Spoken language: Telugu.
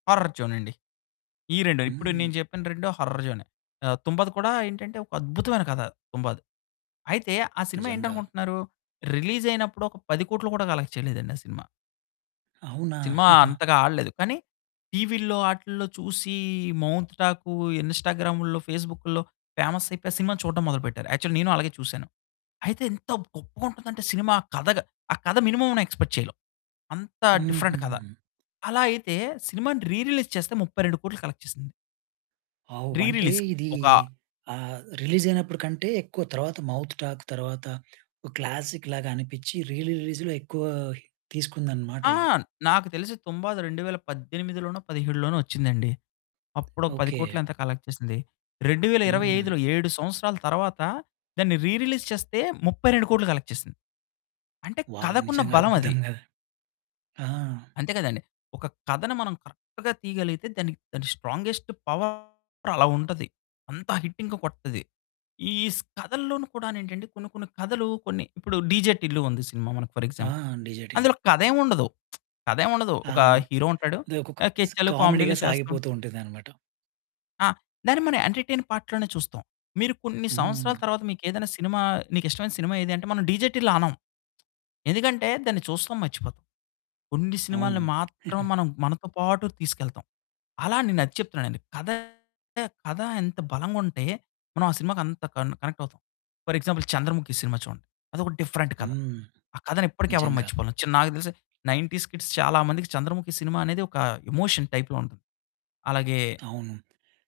హార్రర్ జోనండి. ఈ 2 ఇప్పుడు హ్మ్. నేను చెప్పిన 2 హర్రర్ జోనే. ఆహ్, 'తుంబాద్' కూడా ఏంటంటే, ఒక అద్భుతమైన కథ. 'తుంబాద్' అయితే, ఆ సినిమా నిజంగా. ఏంటనుకుంటున్నారు రిలీజ్ అయినప్పుడు, ఒక 10,00,00,000 కూడా కలెక్ట్ చేయలేదండి ఆ సినిమా. అవునా! సినిమా అంతగా ఆడలేదు. కానీ టీవీల్లో, ఆటిల్లో చూసీ, మౌత్ టాకు, ఇన్స్టాగ్రాముల్లో, ఫేస్బుకుల్లో పేమస్సయిపోయి, ఆ సినిమా చూడడం మొదలుపెట్టారు, యాక్చువల్లీ నేను అలాగే చూసాను. అయితే ఎంత గొప్పగుంటుందంటే సినిమా ఆ కథగ ఆ కథ మినిమమ్ అన్న ఎక్స్పెక్ట్ చేయలేవు. అంత హుహు. డిఫరెంట్ కథ. అలా అయితే సినిమాని రీ రిలీజ్ చేస్తే, 32,00,00,000 కలెక్ట్ చేసింది. వావ్! రీ వంటే రిలీజ్‌కి. ఇదీ, ఒక ఆహ్, రిలీజయినప్పుడికంటే, ఎక్కువ తరువాత మౌత్ టాక్ తర్వాత, ఓ క్లాసిక్ లాగా అనిపిచ్చి రీ రిలీజ్‌లో ఎక్కువ తీసుకుందనమాట ఆ! ఇది. నాకు తెలిసి 'తుంబాద్' 2018లోనో, 17లోనో వచ్చిందండి. అప్పుడొక 10 కోట్లో ఓకె. ఎంతో కలెక్ట్ చేసింది. రెండువేల ఇరవై హ్మ్. ఐదు‌లో, 7 సంవత్సరాల తరువాత, దాన్ని రీ రిలీజ్ చేస్తే 32,00,00,000 కలెక్ట్ చేసింది. అంటే వావ్! కథకున్న నిజంగా బలమది. అద్భుతం కదా! ఆ! అంతే కదండీ. ఒక కథని మనం కరెక్ట్‌గా తీయగలిగితే, దానికి దాని స్ట్రాంగెస్ట్ పవర్ అలా ఉంటది. అంత హిట్ ఇంకా కొడతది. ఈ స్ కథల్లోనూ కూడా ఏంటంటే కొన్ని కొన్ని కథలు కొన్ని, ఇప్పుడు 'డీజే టిల్లు' ఉంది సినిమా మనకు ఫర్ ఆ! Example, 'DJ Tillu'. అందులో కథేం ఉండదు, కథేం ఉండదు, ఆ! ఒక హీరో ఉంటాడు, అది ఒకొక ఆహ్, స్ కెచ్చలు, కామెడీగా కామెడీలు చేస్తా సాగిపోతూ ఉంటదనమాట. ఆ! దాన్ని మనం ఎంటర్టైన్ పార్ట్ లోనే చూస్తాం. మీరు కొన్ని సంవత్సరాల హ్మ్. తర్వాత, మీకేదైనా సినిమా నీకిష్టమైన సినిమా ఏది అంటే, మనం 'డీజే టిల్లు' అనం. ఎందుకంటే దాన్ని చూస్తాం, మర్చిపోతాం. కొన్ని అవును. సినిమాల్ని మాత్రం మనం, మనతో పాటు తీసుకెళ్తాం. అలా నేనది చెప్తున్నానండి. కథ కథ ఎంత బలంగుంటే, మనం ఆ సినిమాకి అంత కన్ కనెక్టవుతాం. ఫర్ ఎగ్జాంపుల్ 'చంద్రముఖి' సినిమా చూడండి, అదొక డిఫరెంట్ కథ. హ్మ్. ఆ కథని ఇప్పటికి ఎవరు నిజంగా. మర్చిపోలేము, చి నాకు తెలిసి 90స్ కిడ్స్ చాలా మందికి, 'చంద్రముఖి' సినిమా అనేది ఒక ఎమోషన్ టైప్‌లో ఉంటది. అలాగే అవును.